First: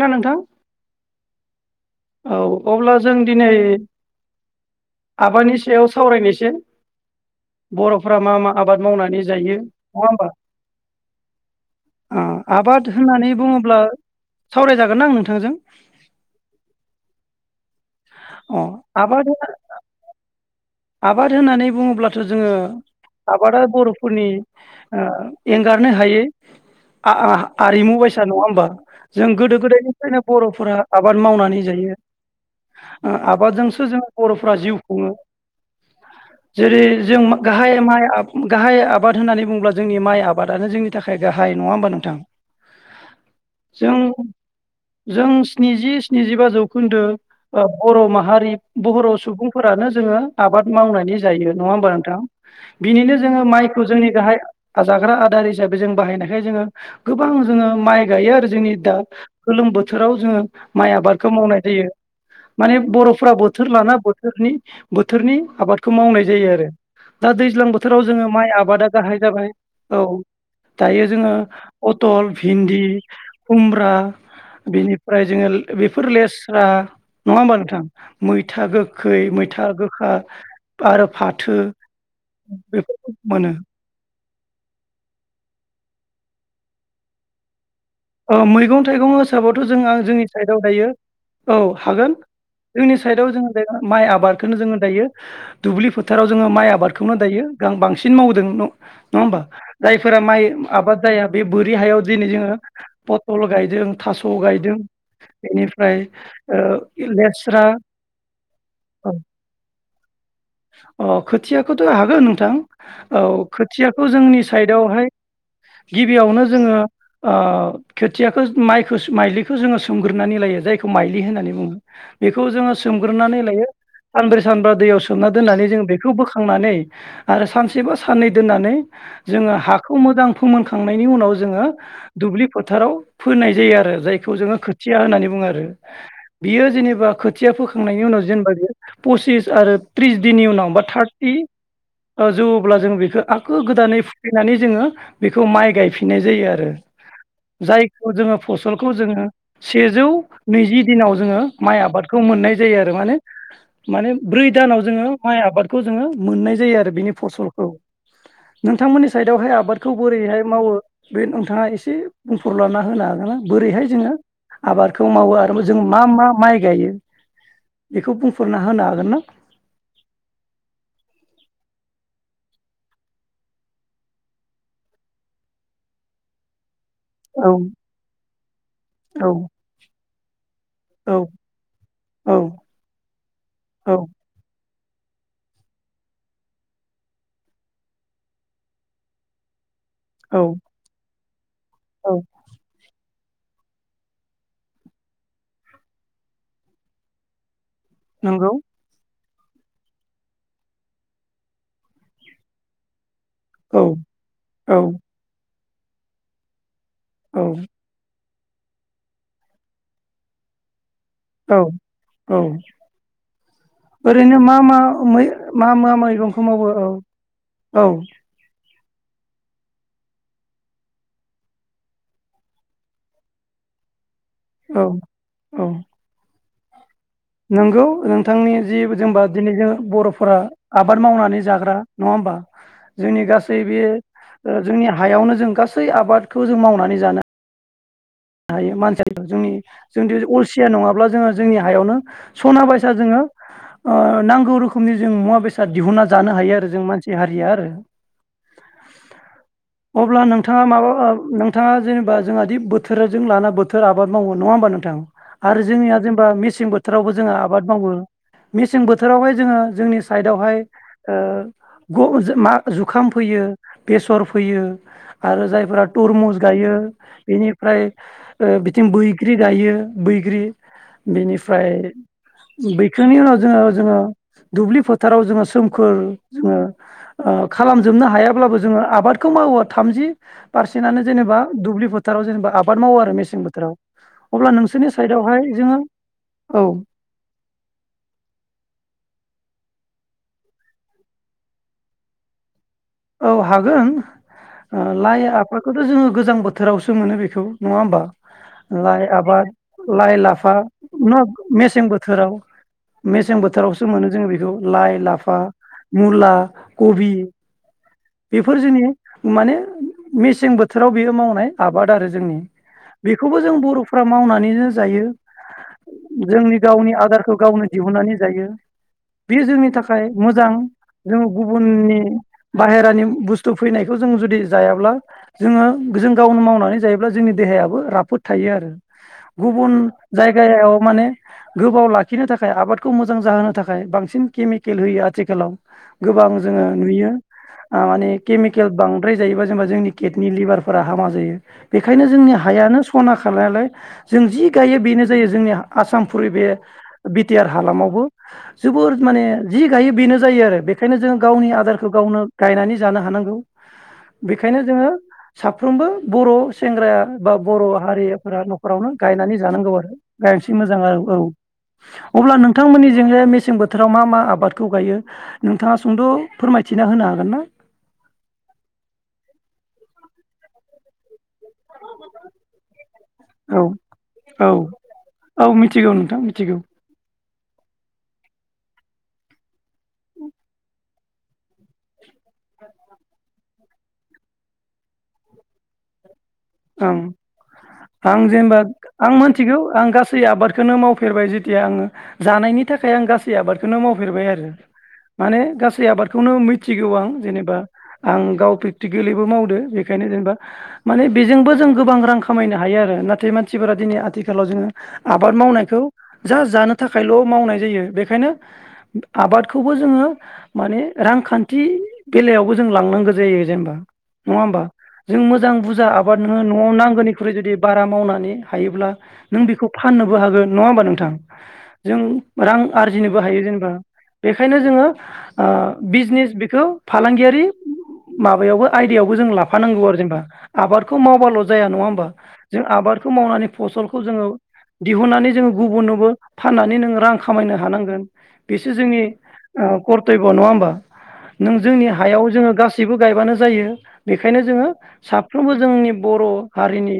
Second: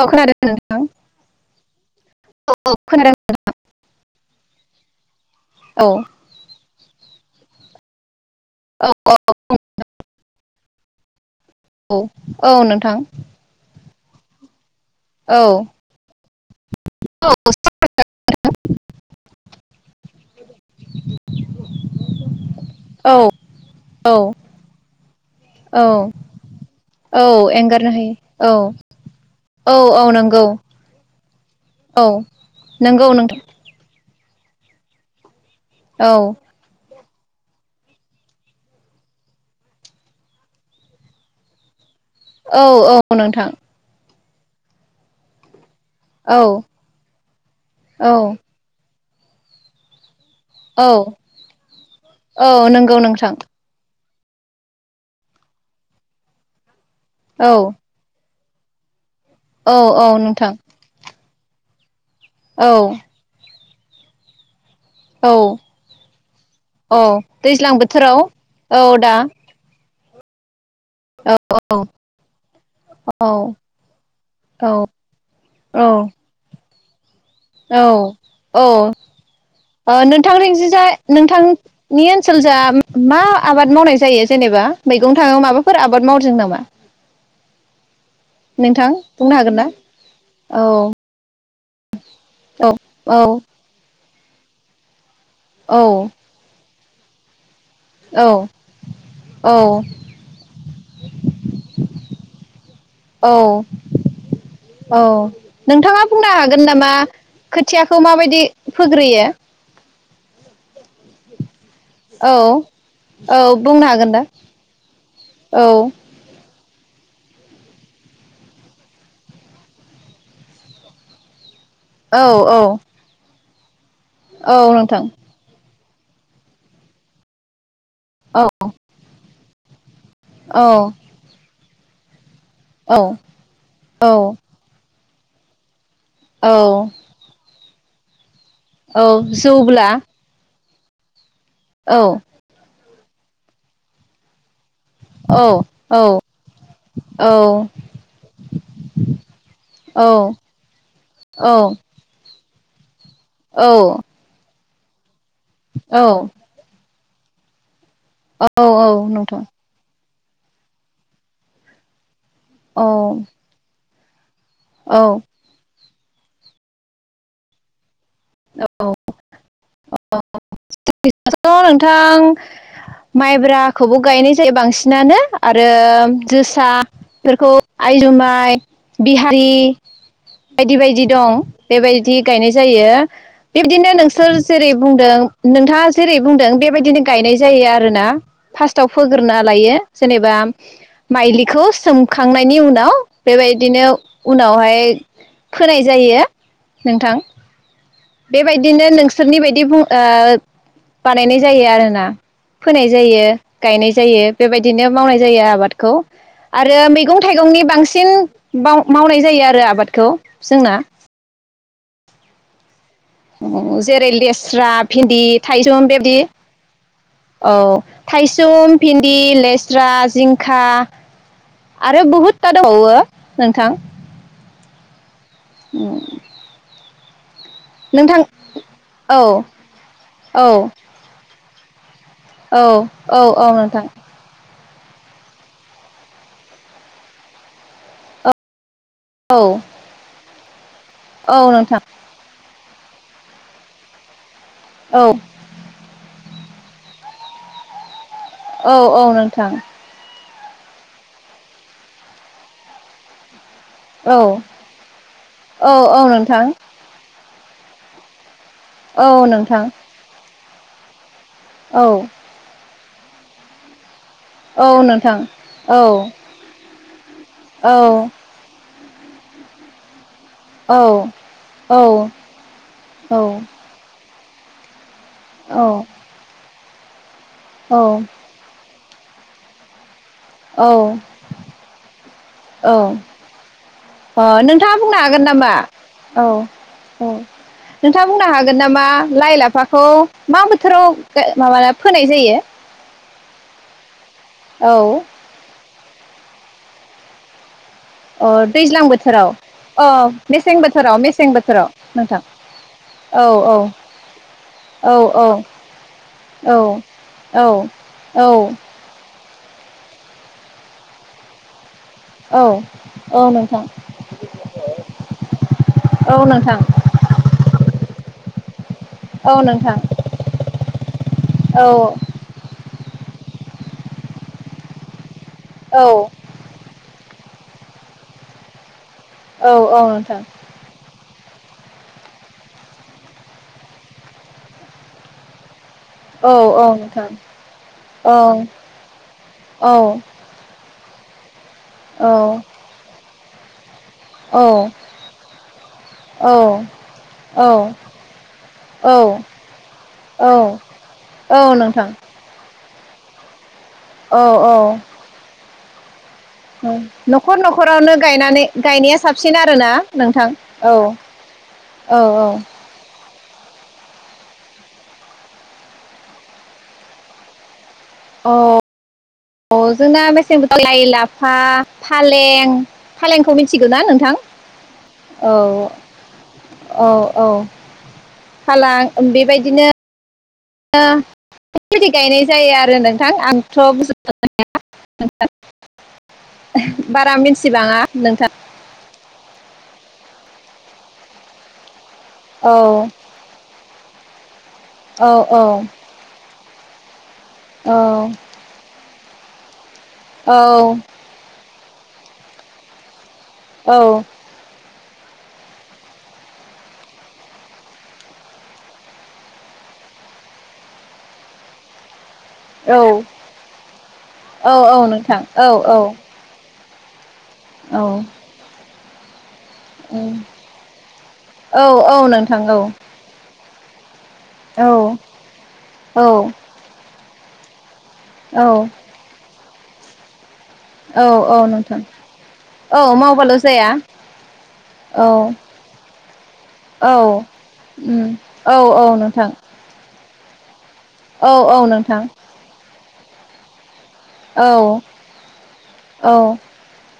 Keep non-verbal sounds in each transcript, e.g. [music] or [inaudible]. औ खोनादों नोंथां। औ अब्ला जों दिनै आबादनि सायाव औ सावरायनोसै? बर'फो रा मा मा आबाद औ मावनानै जायो नङा होमबा औ औ औ आबाद नोंथां होननानै बुङोब्ला सावरायजागोन ना आं औ नोंथांजों? [unintelligible] अ आबाद होनना आबाद होननानै बुङोब्लाथ' जोङो औ आबादा औ बर'फोरनि ओ औ एंगारनो हायै औ एंगारनो आ-आ-आरिमु बायसा नङा हायो होमबा जों गोदो औ औ औ गोदायनिफ्रायनो नंगौ बर'फोरा आबाद मावनानै जायो औ नंगौ ओ नोंथां आबादजोंसो जों बर'फ्रा जिउ खुङो। औ जेरै जों गाहाय माइ गाहाय आबाद होननानै बुङोब्ला जोंनि माइ आबादानो जोंनि थाखाय गाहाय नङा होनोमबा नों औ औ नोंथां। जों स्निजि औ सिनिजिबा जौखोन्दो ओं बर' औ माहारि बर' सुबुं सुबुंफोरानो जोङो आबाद औ मावनानै जायो नङा होमबा नोंथां औ नंगौ बिनिनो नोंथां जोङो माइखौ जोंनि गाहाय जाग्रा आदार हिसाबै जों बाहायनायखाय जोङो गोबां औ जोङो माइ गायो आरो जोंनि दा गोलोम औ औ बोथोराव जोङो नोंथां माइ आबाद खौ मावनाय जायो औ माने बर'फोरा बो थोर लाना बोथोरनि औ थोरनि आबादखौ मावनाय जायो आरो। दा दैज्लां बोथोराव जोङो माइ औ आबादा दा गाहाय जाबाय। औ दायो जोङो औ औ फथल, भिन्दि, औ खुमब्रा बेनिफ्राय जोङो बेफोर लेस्रा नङा होमबा नोंथां? औ औ मैथा गोखै मैथा गो ओ नोंथांनि जाय नोंथांनि ओनसोल जा बेफोरखौ मा मोनो आबाद मावनाय जायो जेनेबा मैगं थाङाव माबाफोर आबाद मावदों नामा? ओ मैगं नोंथां थाइगं बुंनो हागोन हसाबथ ना जोंहा जोंनि साइदाव औ दायो औ हागोन औ जोंनि औ साइडआव जोङो बे माइ आबाद खौनो जोङो दायो औ दुब्लि फोथाराव जोङो माइ आबाद खौनो दायो गां बांसिन मावदों न'-नङा होमबा? औ जायफोरा माइ आबाद जाया बे बोरि हायाव दिनै जोङो औ पथल गायदों थास' गायदों औ बेनिफ्राय नोंथाङा बुंनो ओ हागोन नामा लेस्रा खोथियाखौ माबायदि फोग्रोयो? अ खोथिया खौथ' हागोन औ नोंथां औ बुंनो खोथियाखौ हागोन दा जोंनि सहाय औ गिबियावनो जोङो ओ खोथियाखौ माइखौ माइलिखौ जोङो सोमग्रोनानै लायो जायखौ माइलि होननानै बुङो। औ बेखौ औ जोङो सोमग्रोनानै लायो सानब्रै औ सानबा नोंथां दैयाव नानै जों बेखौ बोखांनानै आरो सान सेबा साननै औ दोननानै जोङो हा खौ मोजां औ फोमोनखांनायनि उनाव जोङो [inaudible] दुब्लि फोथाराव औ फोनाय जायो आरो औ जायखौ जोङो खोथि या होननानै बुङो आरो। औ बियो जेनेबा खोथिया फो [unintelligible] नायनि उनाव जेनेबा औ जौब्ला [unintelligible] नि उनाव बा थार्टि औ जौयोब्ला जों बे ओ आखै गोदानै फुफिननानै जोङो बेखौ औ माइ औ गायफिननाय जायो आरो औ जायखौ जोङो फसलखौ जोङो सेजौ औ नैजि दिनाव जोङो औ माइ आबादखौ मोननाय जायो आरो माने औ माने ब्रै दानाव जोङो माय आबादखौ जोङो औ मोननाय जायो आरो बेनि फसलखौ औ औ नोंथांमोननि नोंथां। साइडआवहाय आबादखौ बोरैहाय मावो बे नोंथाङा एसे बुंफोरलाना औ होनो हागोन ना बोरैहाय बिदिनो आबादखौ औ मावो आरो जों मा मा माइ गायो बेखौ बुंफोरना होनो हागोन ना जोंनिखैथ' नोंथां माइब्राखौबो गायनाय जायो बांसिनानो आरो जोसा औ बेखौ आइ जुमाइ औ बिहारि बायदि बायदि औ दं बेबायदि औ गायनाय जायो बेबायदिनो औ नोंसोर जेरै बुंदों नोंथाङा जेरै बुंदों बेबायदिनो गायनाय जायो आरोना फार्स्टआव फोग्रोना लायो जेनेबा औ माइलि खौ औ सोमखांनायनि उनाव बेबायदिनो उनावहाय फोनाय जायो नोंथां नंगौ बेबायदिनो नों सोरनि बायदि बु बानायनाय जायो आरोना फोनाय जायो गायनाय औ जायो औ बेबायदिनो मावनाय जायो आबाद खौ आ आरो मैगं थाइगंनि औ बांसिन माव-मावनाय जायो आरो आबादखौ जोंना औ औ अ जेरै ओरैनो मा लेस्रा मा भिन्दि मै मा थाइसुम मा बेबदि मैगंखौ मावो औ औ थाइसुम भिन्दि लेस्रा जिंखा आरो बुहुदथा दंबावो नोंथां औ उम नोंगौ नोंथांनि जि जोंबा औ दिनै जों बर'फोरा औ आबाद मावनानै जा ग्रा नङा होमबा औ औ जोंनि औ गासै बे नोंथां ओ जोंनि हायावनो जों गासै आबादखौ जों मावनानै जानो हायो मान सि औ जोंनि जोंनि अल सिया नङाब्ला जोङा औ जोंनि नोंथां हायावनो सना बाय सा जोङो ओ नां गौ रोखोमनि औ जों मुवा बेसाद दिहुन जानो हायो आरो जों मानसि हारिया आरो औ औ नोंथां थाङा माबा ओ नोंथाङा जेनेबा जोंहादि बो थोरजों लाना बो थोर आबाद औ मावो नङा होमबा नोंथां आरो औ जोंनिया औ जेनेबा नोंथां मेसें बोथावबो जोङा आ बाद मावो मेसें औ बोथोरावहाय जोङो नोंथां जोंनि साइड बेवहाय ओ औ गु जो मा जुखाम फैयो बेसर फोयो औ नोंथां आरो औ जायफ्रा तरमुस गायो बेनि औ ओमफ्राय ओ बिथिं बैग्रि गायो बैग्रि औ बेनिफ्राय औ बैखांनि उनाव जोङो जोङो दुबलि फो थाराव जोङो सोमखोर औ जोङो ओ ओ खालामजोबनो हायाब्लाबो जोङो आ बादखौ मावो थामजि औ पारसेटआनो जेनेबा दुब्लि फोथाराव जेनेबा औ आबाद मावो आरो मेसें बोथोराव अ अब्ला नोंथाङा नोंसोरनि बुंनो हागोन साइडआवहाय नामा जोङो औ औ नोंथाङा बुंनो हागोन नामा लाइ लाफाखौ मा बोथोराव फोनाय जायो? औ हागोन। ओ औ लाय ला बेखौथ' जोङो गोजां बोथोरावसो मोनो बेखौ। नङा होमबा? अ दैज्लां लाइ बोथोराव आबाद अ लाइ लाफा मेसें बोथोराव ना मेसें बोथोराव मेसें नोंथां बोथोराव औ मेसें औ बोथोरावसो मोनो जोङो बेखौ। औ लाइ, लाफा, मुला, औ कबि, औ औ बेफोर जोंनि माने मेसें बोथोराव बियो मावनाय आबाद आरो जोंनि। औ औ बेखौबो जों नोंथां बर'फ्रा मावनानैनो जायो औ नोंथां जोंनि गावनि आदारखौ गावनो दिहुननानै जायो। औ बियो जोंनि नोंथां थाखाय मोजां जों औ गुबुननि बाहेरानि बुस्थु फैनायखौ जों जुदि जायाब्ला जोङो औ जों गावनो मावनानै जायो अब्ला जोंनि देहायाबो राफोद थायो आरो। औ गुबुन औ नोंथां जायगायाव माने गोबाव लाखिनो थाखाय आबादखौ मोजां जाहोनो थाखाय बांसिन केमिकेल होयो आथिखालाव। गोबां औ जोङो औ नोंथां नुयो। ओ माने औ केमिकेल बांद्राय जायोबा जेनेबा औ जोंनि केटनि, लिभार, फोरा हामा जायो। बेखायनो औ जोंनि हायानो सना खा नालाय जों जि गायो बेनो जायो। जोंनि आसामफोरि बे औ बिटिआर हालामावबो जोबोर माने जि गायो बेनो जायो। आरो बेखायनो जोङो औ गावनि आदारखौ नोंथां गावनो गायनानै जानो हानांगौ। औ औ बेखायनो जोङो साफ्रोमबो बर' सेंग्राया बा न'खर बर' न'खरावनो हारिफोरा गायनानै न'खरावनो गायनाया गायनानै साबसिन आरोना जानांगौ आरो नोंथां गायसै मोजां आरो औ औ औ औ अब्ला नोंथांमोननि जोङो मेसें बोथोराव मा मा आबादखौ गायो नोंथाङा सुंद फोरमाय थिना होनो हागोन ना? अ जोंना मेसें बोथोराव लाय ला फा फालें, फालेंखौ औ मिथिगौ ना नोंथां? औ औ मिथिगौ नोंथां मिथिगौ औ औ फालां बेबायदिनो गायनाय जायो आरो नोंथां आंथ' बुंजोबनो हाया नोंथां। ओं आं नोंथां जेनेबा आं मिथिगौ आं गा सै आबादखौनो मावफेरबाय जेथिया आङो औ जानायनि थाखाय आं गासै आबादखौनो मावफेरबाय आरो औ औ माने गासै आबादखौनो मि थिगौ आं। जेनेबा औ आं गाव गोरलैबो मावदो। बेखायनो जेनेबा औ माने बेजोंबो जों गोबां रां खामायनो हायो आरो नाथ नाथाय मानसिफोरा औ दिनै आथिखालाव जोङो आबाद मावनायखौ जा जानो थाखायल' मावनाय जायो बेखायनो आबादखौबो जोङो माने रांखान्थि बेलायावबो जों औ लांनांगौ जायो जेनेबा नङा औ होमबा औ नोंथां जों औ मोजां औ बुरजा न'आव नांगौनि बेख्रु जुदि औ बारा मावनानै हायोब्ला। नों बेखौ फाननोबो हागोन नङा होमबा नोंथां औ औ जों नोंथां औ रां आरजिनोबो हायो। [inaudible] बेनिखायनो जोङो ओ औ बिजनेस बेखौ फालांगियारि आरो औ माबायावबो आइदिायावबो जों लाब फांननांगौ आरो जेनबा खौ औ औ मावबाल' जाया नोंथां नङा होमबा जों औ आबादखौ मावबाल' मावनानै जाया फसलखौ जोङो औ दिहुननानै जोङो गुबुननोबो फाननानै नों औ रां खामायनो हानांगोन उम औ बेसो औ जोंनि नोंथां फर नङा होमबा? औ नों औ जोंनि नोंथां हायाव जोङो गासैब जेबो गायबानो जायो। बेखायनो औ जोङो साफ्रोमबो जोंनि औ बर' हारिनि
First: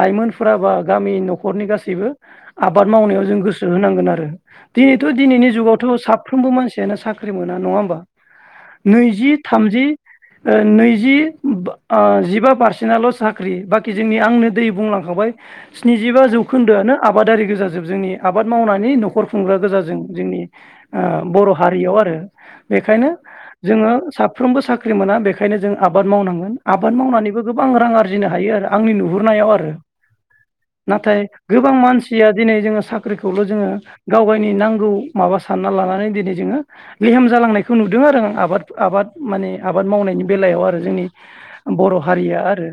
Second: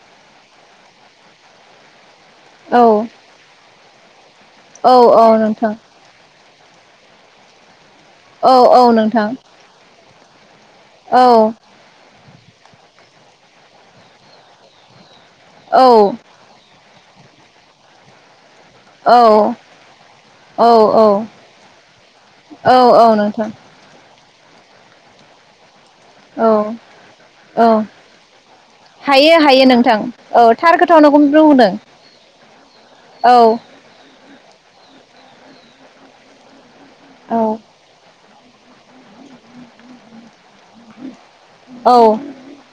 लाइमोनफोरााबा गामि न'खरनि गासैबो औ आबाद मावनायाव जों गोसो होनांगो। खोनादों। औ दिनैथ' औ दिनैनि नोंथां जुगावथ' साब सफ्रोमबो मानसियानो साख्रि मोन नङा होनोमबा। औ औ नोंथां। नैजि जिबा बिसिनाल' साख्रि बाखि जोंनि आंनो दै बुंलांखाबाय। स्निजिबा जौखोन्दोआनो आबादारि गोजाजोब जोंनि आबाद मावनानै न'खर औ औ खुंग्रा गोजााजों जोंनि बर' हारियाव आरो औ औ बेखायनो नोंथां जोङो सा साफ्रोमबो साख्रि मोना बेखायनो जों आबाद मावनांगोन औ आबाद मावनानैबो औ गोबां रां आरजिनो हायो आरो आंनि हायो नुहुरनायाव हायो आरो नोंथां औ थार खोथावनोखौनो नाथाय बुंदों गोबां मानसिया दिनै जोङो साख्रिखौल' औ जोङो गाव गावगायनि नांगौ माबा सानना लानानै दिनै जोङो लेहेम औ जालांनायखौ नुदों आरो आं आबाद आबाद माने आबाद मावनायनि बेलायाव आर रो जोंनि बर' औ हारिया आरो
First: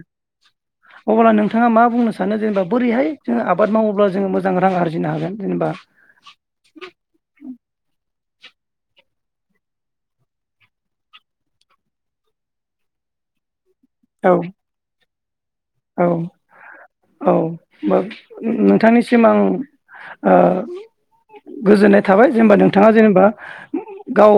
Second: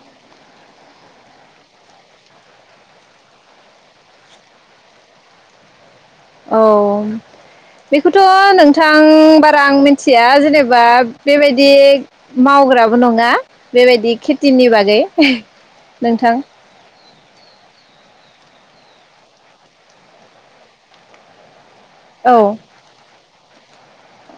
अब्ला नोंथाङा मा बुंनो सानो जेनेबा बोरैहाय जोङो आबाद मावोब्ला जोङो मोजां रां आरजिनो हागोन जेनेबा औ बे खौथ' नोंथां बारा आं मिथिया जेनेबा बेबायदि मावग्राबो नङा बेबायदि औ खेथिनि बागै [inaudible] औ नोंथां औ नोंथांनिसिम आं ओ गोजोननाय थाबाय औ जेनेबा नोंथाङा जेनेबा गाव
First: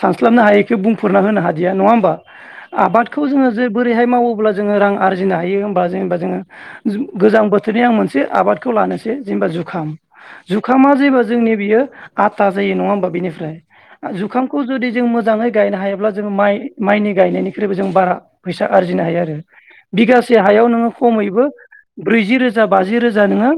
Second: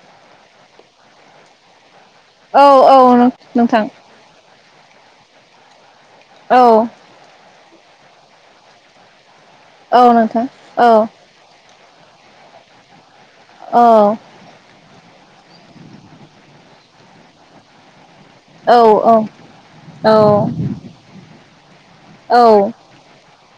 सानस्लाबनो हायिखौ बुंफोरना होनो हादिया नङा होमबा औ आबादखौ औ जोङो जे नोंथां बोरैहाय मावोब्ला जोङो रां आर जिनो हायो होनबा जेनबा जोंङो औ गोजां बोथ थोरनि आं मोनसे आबादखौ लानोसै जेनेबा जुखाम औ नोंथां जुखामा औ जेबो जोंनि बियो आथा जायो नङा होनबा बिनिफा फ्राय औ जुखामखौ जुदि जों मोजाङै गायनो हायोब्ला जोंङो माइ माइनि गायनायनिख्रुइबो जों बारा फैसा औ आरजिनो हायो आरो औ बिगासे हायाव नोङो खमैबो ब्रैजि औ रोजा बाजि रोजा नोङो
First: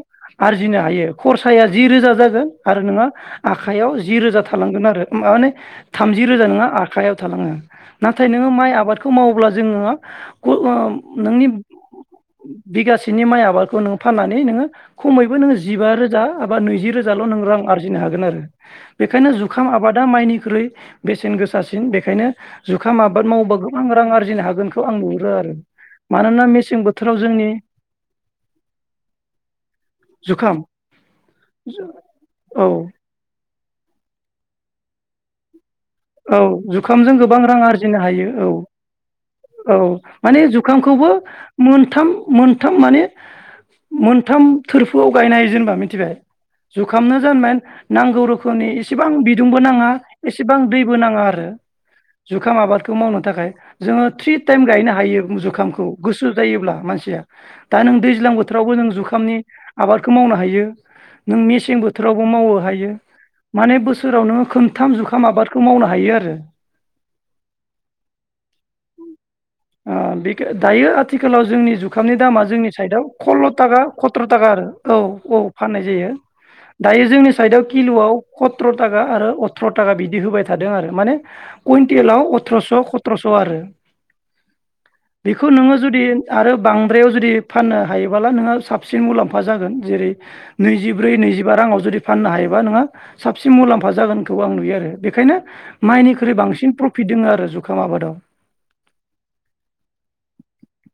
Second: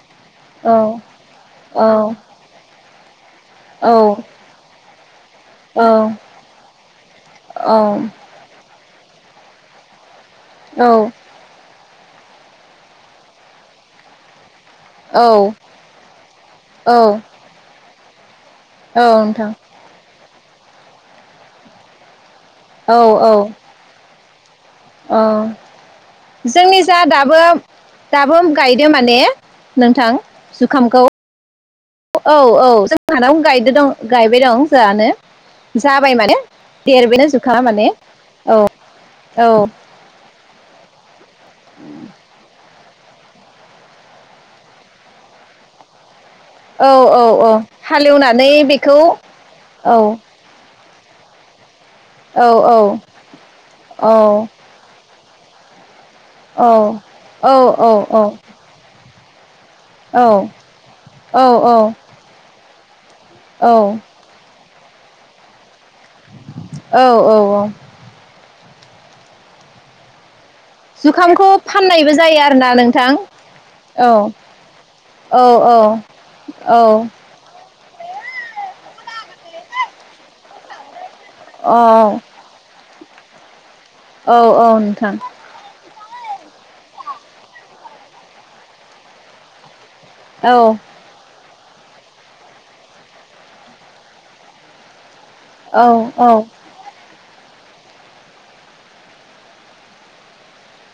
औ आरजिनो हायो खरसाया जि औ रोजा जागोन आरो नोङो आखायाव जि रोजा थालांगोन आरो माने थामजि रोजा नोंङा आखायाव थालाङो औ नाथाय नोङो माइ आबाद खौ मावोब्ला जोङो औ नोंनि बिगासेनि माइ आबादखौ नों फाननानै नोङो खमैबो नोंङो जिबा रोजा एबा नैजि औ रोजाल' नों रां आरजिनो हागोन। गोन आरो बेखायनो नोंथां जुखाम आबादा माइनि गोख्रै बेसेन गोसासिन बेखायनो जुखाम औ आबाद औ मावोबा गोबां रां आरो बिनो हागोन आं औ नुुहरो आरो मानोना जोंनि मेसें जा बोथोराव दाबो जोंनि दाबो गायदो माने नोंथां जुखाम जुखामखौ औ औ जों हानाव गायदों दं गायबाय दं जोंहानो जाबाय माने औ जुखामजों देरबायनो गोबां रां जुखामा माने आरजिनो हायो औ औ माने जुखामखौबो मोनथाम मोन। मोनथाम माने मोनथाम थोरफुआव गायनाय जेनेबा मिथिबाय औ जुखामनो औ औ जानमोन नांगौ हालेवनानै रोखोमनि बेखौ एसेबां बिदुंबो नाङा औ एसेबां दै। गोनाङा आरो औ जुखाम औ आबादखौ मावनो थाखाय जोङो औ थि टाइम गायनो हायो जुखामखौ गुसो औ जायोब्ला मानसिया औ दा नों औ दैज्लां बोथोरावबो जों जु थनि आबादखौ औ मावनो हायो नों औ मेसें बोथोरावबो मावो हायो। माने बोसोरावनों खोन थाम जुखाम आबाद खो मावना- औ औ औ आ बे दा दायो आथिखालाव जुखामखौ जोंनि फाननायबो जुखामनि जायो दामा आरोना जोंनि साइदआव नोंथां खल्ल' थाखा औ खथ्र' थाखा आरो औ औ फाननाय जायो दायो औ जोंनि साइदआव खि किल'आव खथ्र' थाखा आरो अथ्र' थाखा बिदि होबाय थादों आरो माने। औ कुइन्टेलाव अथ्र'स' ख अथ्र'स' आरो औ औ नोंथां बेखौ नोङो जुदि आरो बांद्रायाव जुदि फाननो हायोब्लाला नोङो साबसिन मुलाम्फा जागोन। जेरै औ नैजिब्रै नैजि राङाव जुदि फाननो हायोबा नोंङहा साबसिन मुलाम्फा जागोनखौ आं नुयो आरो बेखायनो औ औ माइनिख्रुइ बांसिन प्रफिट दङ। आरो जुखाम आबादाव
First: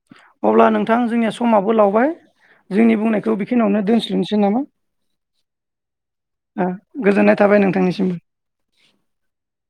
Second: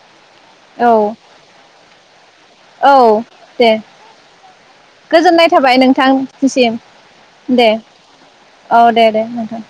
[inaudible] अब्ला औ नोंथां जोंनिया समाबो लावबाय औ जोंनि बुंनायखौ दे बेखिनियावनो दोनस्ल'नोसै नामा गोजोननाय थाबाय ओ नोंथांसिम गोजोननाय थाबाय दे नोंथांनिसिम औ दे दे नोंथां